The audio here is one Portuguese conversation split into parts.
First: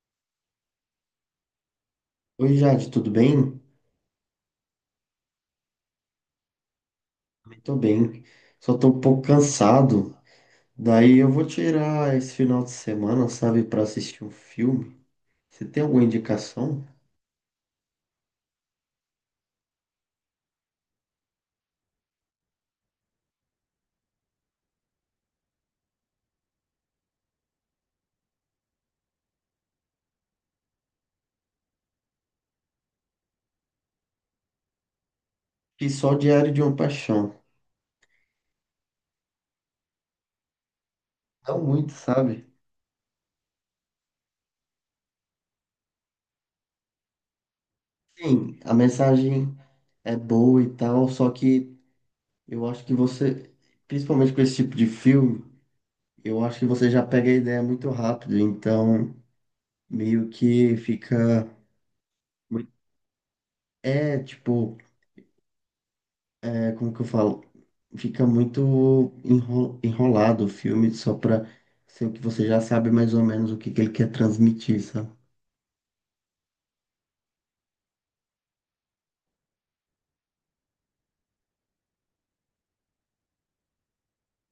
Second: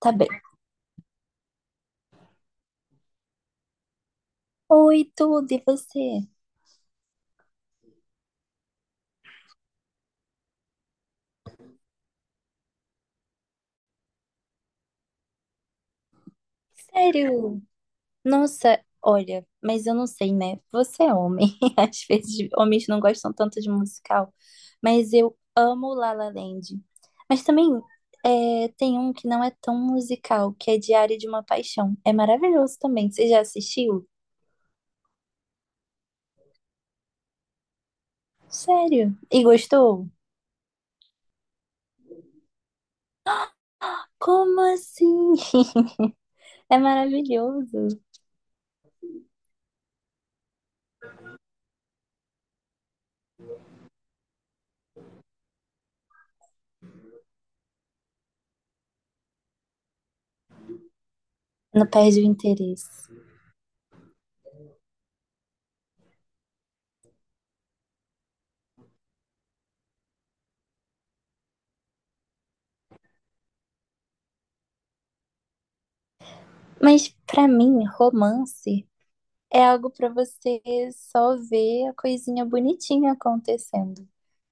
Tá bem. Oi, Jade, tudo bem? Oi, tudo, e você? Tô bem. Só tô um pouco cansado. Daí eu vou tirar esse final de semana, sabe, pra assistir um filme. Você tem alguma indicação? Sério? Nossa, olha, mas eu não sei, né? Você é homem. Às vezes homens não gostam tanto de musical, mas eu amo La La Land. Mas também é, tem um que não é tão musical, que é Diário de uma Paixão. É maravilhoso também. Você já assistiu? E só Diário de uma Paixão. Sério? E gostou? Não muito, sabe? Como assim? É maravilhoso. Sim, a mensagem é boa e tal, só que eu acho que você, principalmente com esse tipo de filme, eu acho que você já pega a ideia muito rápido, então meio que fica Não perde o muito- interesse. é, tipo é como que eu falo, fica enrolado o filme só pra ser o que você já sabe mais ou menos o que que ele quer transmitir, sabe? Mas pra mim, romance é algo para você só ver a coisinha bonitinha acontecendo.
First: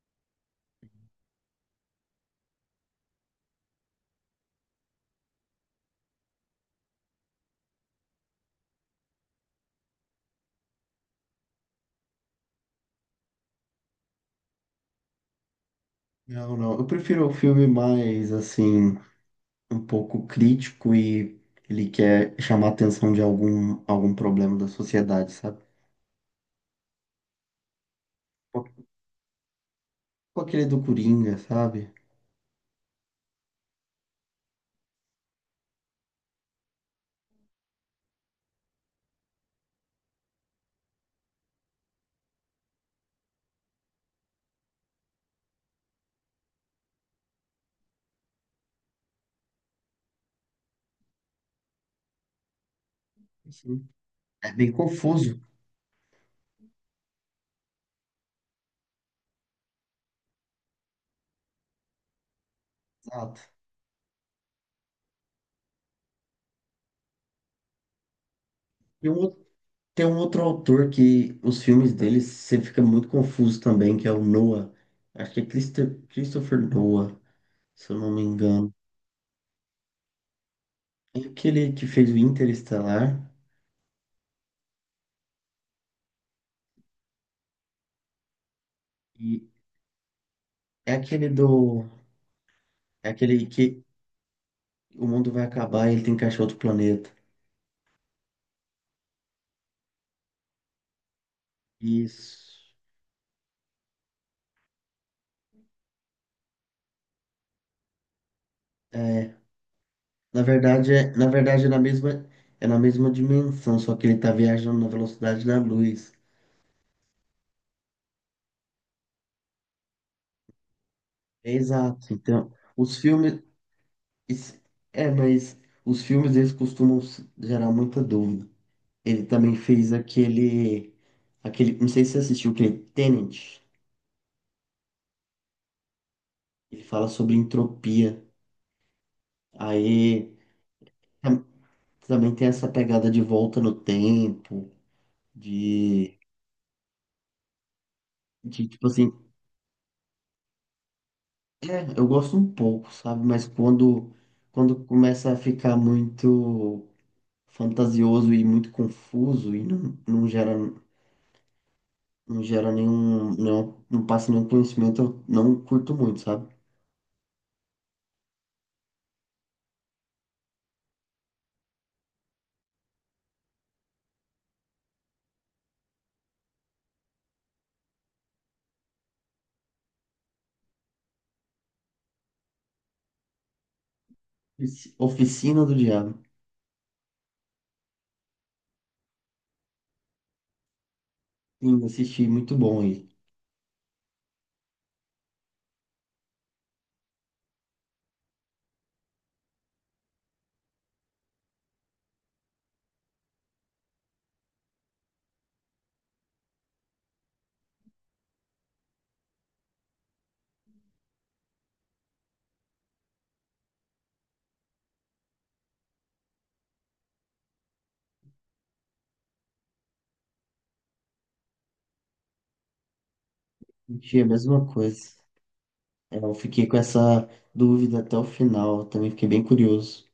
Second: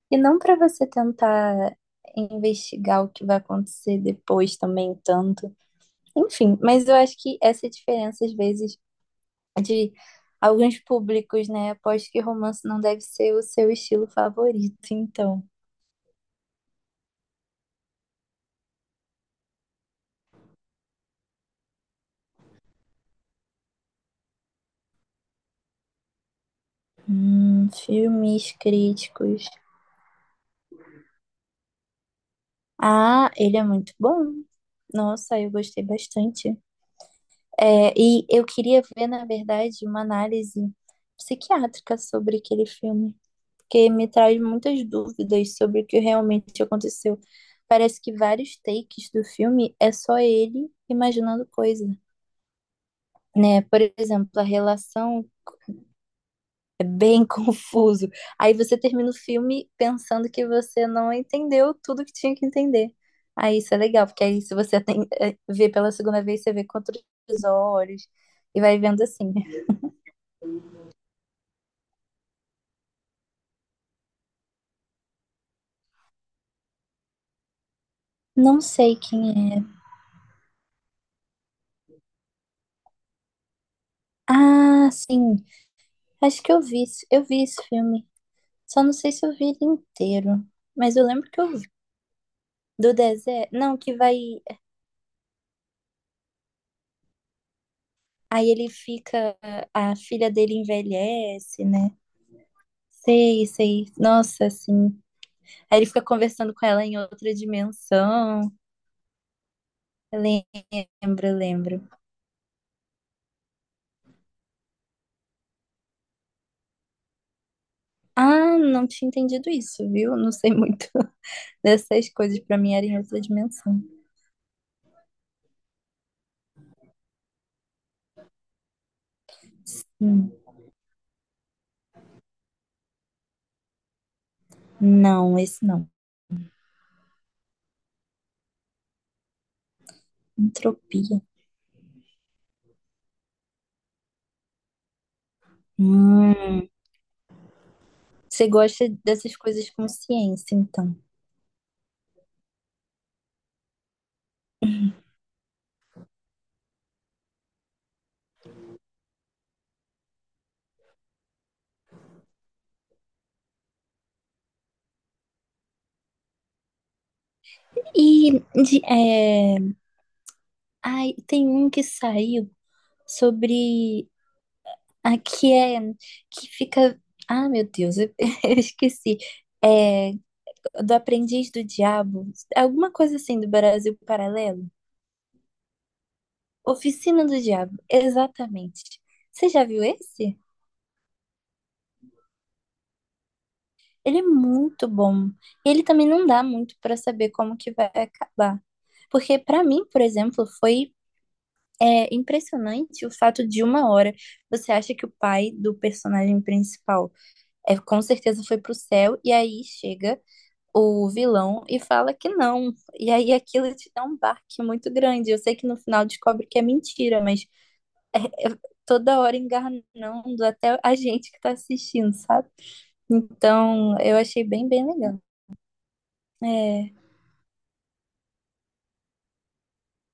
E não para você tentar investigar o que vai acontecer depois também tanto. Enfim, mas eu acho que essa diferença às vezes de alguns públicos, né? Aposto que romance não deve ser o seu estilo favorito, então. Não, não. Eu prefiro o filme mais, assim, um pouco crítico e ele quer chamar a atenção de algum problema da sociedade, sabe? Filmes críticos. Tipo aquele do Coringa, sabe? Ah, ele é muito bom. Nossa, eu gostei bastante. É, e eu queria ver, na verdade, uma análise psiquiátrica sobre aquele filme, porque me traz muitas dúvidas sobre o que realmente aconteceu. Parece que vários takes do filme é só ele imaginando coisa, né? Por Sim. exemplo, a É bem relação confuso. é bem confuso. Aí você termina o filme pensando que você não entendeu tudo que tinha que entender. Exato. Aí isso é legal, porque aí se você tem, vê pela segunda vez, você vê com outros olhos e vai vendo E assim. um Tem um outro autor que os filmes dele você fica muito confuso também, que é o Noah. Acho que é Christopher Noah, se eu não me Não engano. sei quem é. É aquele que fez o Interestelar Ah, sim. Acho que eu vi, eu vi esse filme. Só não sei se eu e vi ele inteiro. é Mas eu aquele lembro que eu vi. do, Do é aquele deserto. Não, que que vai. o mundo vai acabar e ele tem que achar outro planeta. Aí ele fica. A filha dele envelhece, né? Isso. Sei, sei. Nossa, assim. Aí ele fica conversando com ela em outra dimensão. É, Eu na lembro, eu verdade lembro. É na mesma dimensão, só que ele tá viajando na velocidade da luz. Ah, não tinha entendido isso, viu? Não sei muito É dessas exato. coisas. Então, Pra mim era os em outra filmes dimensão. Isso- É, mas os filmes eles costumam gerar muita dúvida. Ele também fez Hum. Aquele, não sei se você assistiu aquele Tenet. Não, esse não. Ele fala sobre entropia. Aí Entropia. tam- também tem essa pegada de volta no tempo, de, Hum, você de tipo gosta assim, dessas coisas com ciência, então. é, eu gosto um pouco, sabe? Mas quando começa a ficar muito fantasioso e muito confuso e não, não gera nenhum, não, não passa nenhum conhecimento, eu não curto muito, sabe? E de, é, ai, tem um que saiu sobre a que é que fica. Ah, meu Deus, eu, eu esqueci. É, do Aprendiz do Diabo, alguma coisa assim do Brasil Paralelo? Oficina do Diabo. Oficina do Diabo, exatamente. Você já viu esse? Sim, assisti, muito bom aí. Ele é muito bom. Ele também não dá muito para saber como que vai acabar. Porque para mim, por exemplo, foi é impressionante o fato de uma hora você acha que o pai do personagem principal é com certeza foi pro céu e aí chega o vilão e fala que não. E aí aquilo te dá um barque muito grande. Eu sei que no final descobre que é mentira, mas é toda hora enganando até a gente que tá assistindo, sabe? Então, eu Assisti a achei mesma bem, bem coisa. legal. É, eu fiquei com É, essa dúvida até o final, também fiquei bem curioso.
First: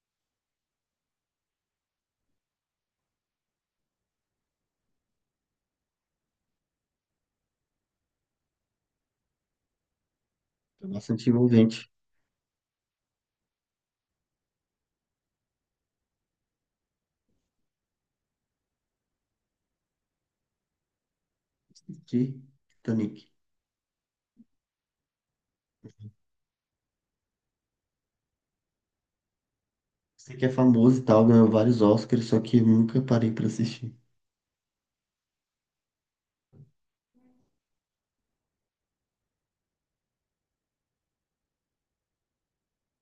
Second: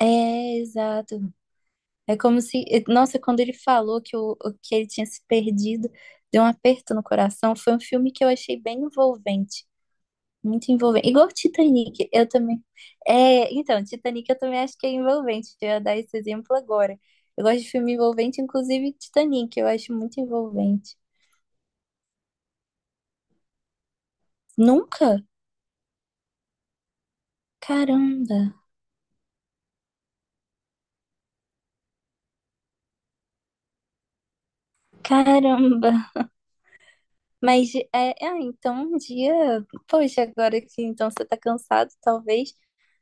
é exato. É como se, nossa, quando ele falou que, que ele tinha se perdido, deu um aperto no coração. Foi um filme que eu achei bem envolvente, muito Foi envolvente. Igual bastante envolvente. Titanic, eu também. É, então, Titanic eu também acho que é envolvente. Eu ia dar esse exemplo agora. Eu gosto de filme envolvente, inclusive Titanic, eu acho muito envolvente. Assisti Titanic. Nunca? Caramba, Sei que é famoso e tal, ganhou vários Oscars, só que eu nunca parei pra assistir. caramba. Mas é, é, então um dia, poxa, agora que então você tá cansado, talvez.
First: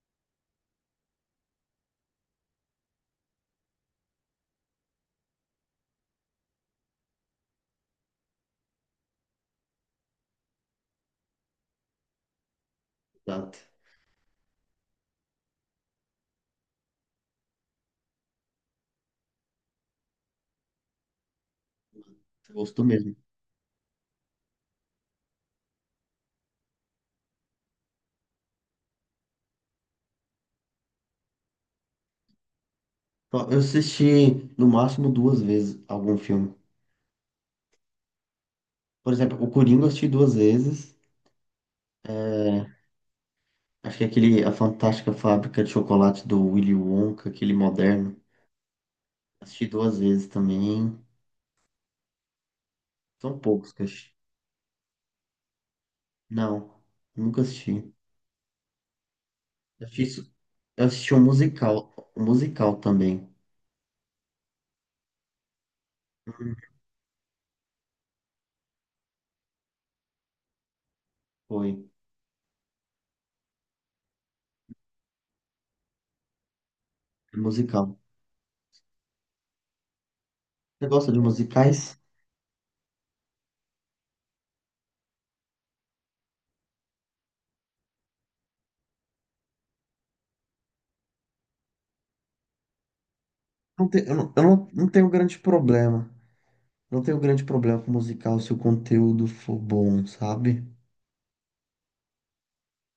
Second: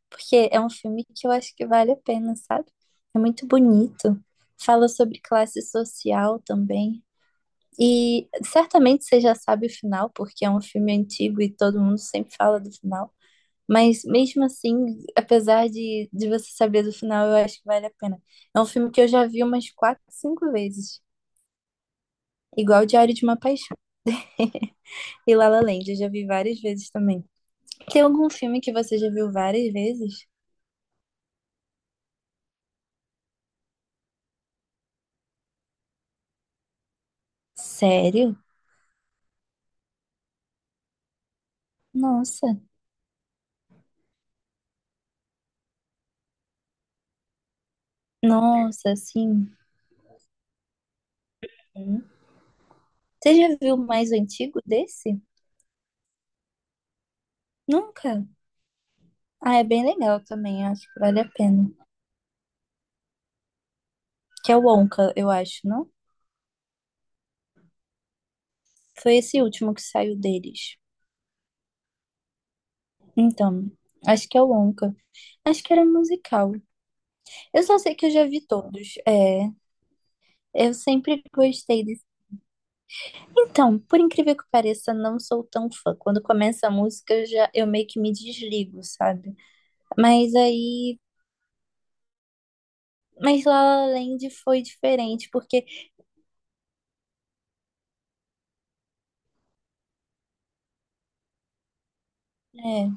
Porque é um filme que eu acho que vale a pena, sabe? É muito bonito. Fala sobre classe social também. E certamente você já sabe o final, porque é um filme antigo e todo mundo sempre fala do final. Exato. Mas mesmo assim, apesar de você saber do final, eu acho que vale a pena. É um filme que eu já vi umas quatro, cinco vezes. Você gostou Igual Diário mesmo. de uma Paixão. E La La Land, eu já vi várias vezes também. Tem algum filme que você já viu várias vezes? Ó, eu assisti no máximo duas vezes algum filme. Sério? Por exemplo, o Coringa eu assisti duas vezes. Nossa, É, acho que é aquele, a Fantástica Fábrica de Chocolate do Willy Wonka, aquele moderno. nossa, assim, Assisti duas vezes também. hum. Você São já poucos viu que eu mais assisti. antigo desse? Não, nunca assisti. Nunca. Ah, é bem Eu legal também, acho eu que assisti vale um a pena. Um musical também. Que é o Onca, eu acho, não? Hum. Foi esse último que saiu deles. Foi, Então, acho que é o Onca. Acho que era musical. é Eu só sei musical. que eu já vi todos. É, eu Você gosta de sempre gostei musicais? desse. Então, por incrível que pareça, não sou tão fã. Quando começa a música, eu meio que me desligo, sabe? Mas aí, mas La La Eu Land eu foi não tenho diferente, grande porque problema. Não tenho grande problema com musical se o conteúdo for bom, sabe? é,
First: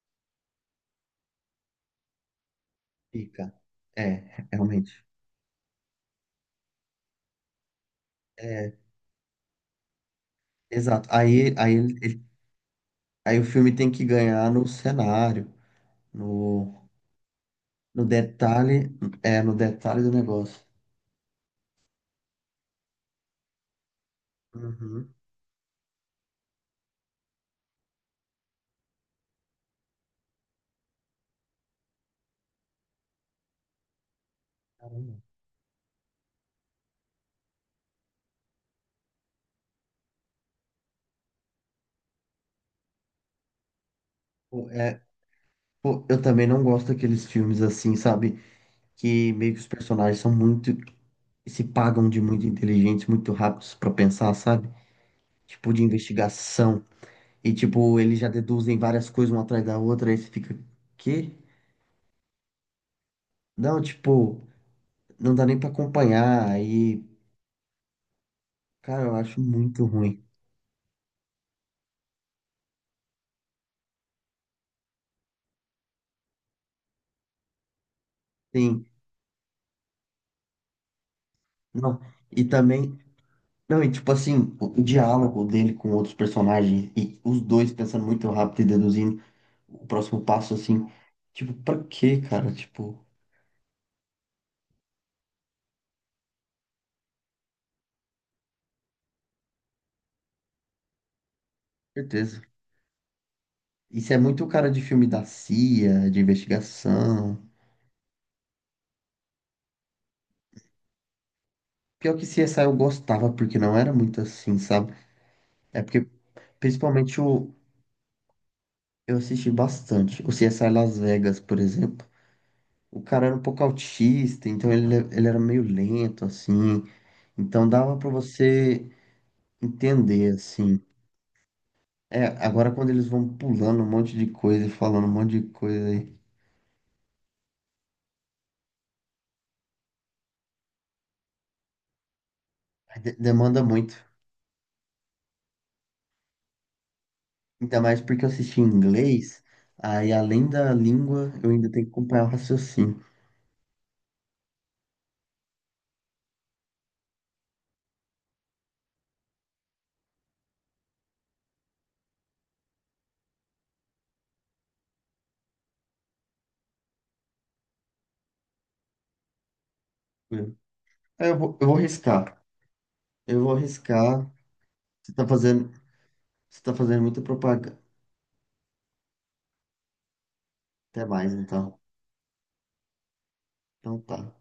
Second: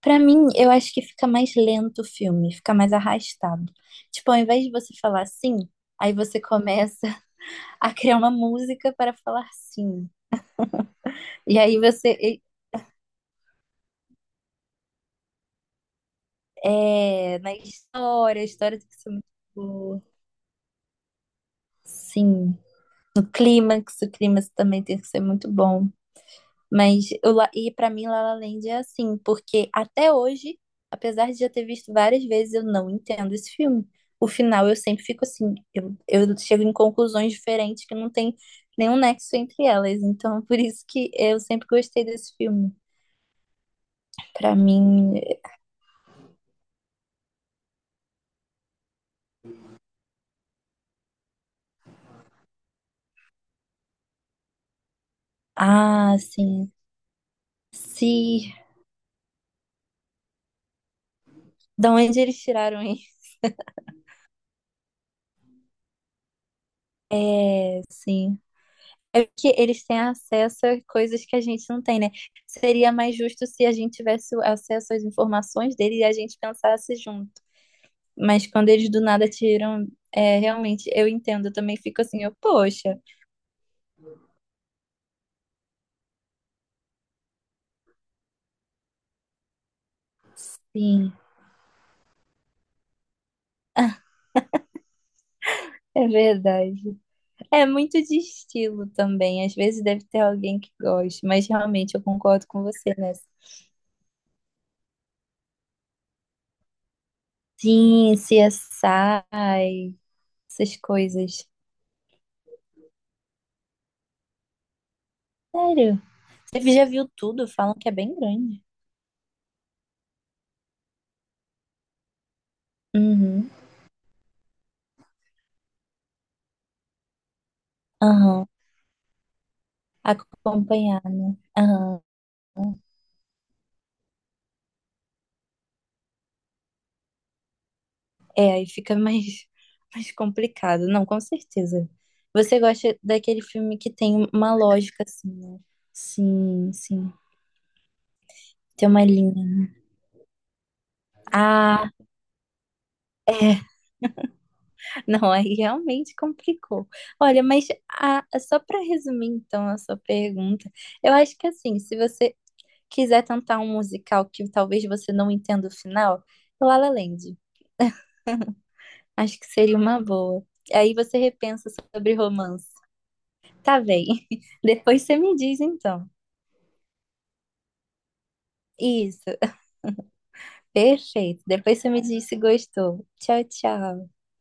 pra mim, eu acho que fica mais lento o filme, fica mais Fica. arrastado. É, Tipo, ao invés de realmente. você falar sim, aí você começa a criar uma É, música para falar sim. exato. E aí você, Aí o filme tem que ganhar no cenário. No, é, é, na no história, a história tem que ser muito é, no detalhe boa. do negócio. Sim. No clímax, o clímax também tem que Uhum. ser muito bom. Mas eu, e pra mim La La Land é assim, porque até hoje, apesar de já ter visto várias vezes, eu não entendo esse filme. O final eu sempre Caramba. fico assim, eu chego em conclusões diferentes que não tem nenhum nexo entre elas. Então, por isso que eu sempre gostei desse filme. Pra Pô, é, mim, pô, eu também não gosto daqueles filmes assim, sabe? Que meio que os personagens são muito, se pagam de muito inteligentes, muito rápidos pra pensar, sabe? Tipo, de ah, assim, investigação. E, tipo, eles já se deduzem várias coisas uma atrás da outra, aí você fica, quê? da onde eles tiraram isso? Não, tipo, não dá nem pra acompanhar. Aí, É, sim. cara, eu É acho que eles muito têm ruim. acesso a coisas que a gente não tem, né? Seria mais justo se a gente tivesse o acesso às informações dele e a gente pensasse junto. Mas quando Sim, eles do nada tiram, é, realmente, eu entendo, eu também não. fico assim, eu, E também poxa, Não, e tipo assim, o diálogo dele com outros personagens e os dois pensando muito rápido e deduzindo o próximo passo, assim, sim, tipo, pra quê, cara? Tipo, é verdade. É muito de estilo também, às vezes deve ter alguém que goste, mas realmente eu certeza. concordo com você nessa. Isso é muito cara de filme da CIA, de investigação. Sim, CSI, essas coisas. Pior que CSI eu gostava, porque não era muito assim, sabe? É Sério, porque, você já viu principalmente, tudo, o, falam que é bem grande. eu assisti bastante. O CSI Las Vegas, por exemplo. O cara era um Uhum. pouco autista, então ele era meio lento, assim. Então dava pra Aham. você entender, assim. Acompanhando. Aham. É, agora quando eles vão pulando um monte de coisa e falando um monte de coisa aí, É, aí fica mais, mais complicado. Não, com certeza. Você gosta daquele demanda filme que muito. tem uma lógica, assim, né? Sim, sim. Ainda mais porque eu assisti em Tem uma inglês, linha. aí além da língua, eu ainda tenho que Ah, acompanhar o raciocínio. é. Não, aí realmente complicou. Olha, só para resumir, então, a sua pergunta, eu acho que, assim, se você quiser tentar um musical que talvez você não entenda o final, La La Land. Acho que seria uma boa. Aí você É, eu repensa vou sobre riscar. romance. Eu vou Tá bem. riscar. Depois Você você tá me diz fazendo, então. você tá fazendo muita propaganda. Isso, Até mais, perfeito. então. Depois você me diz se gostou. Tchau, Então tchau. tá.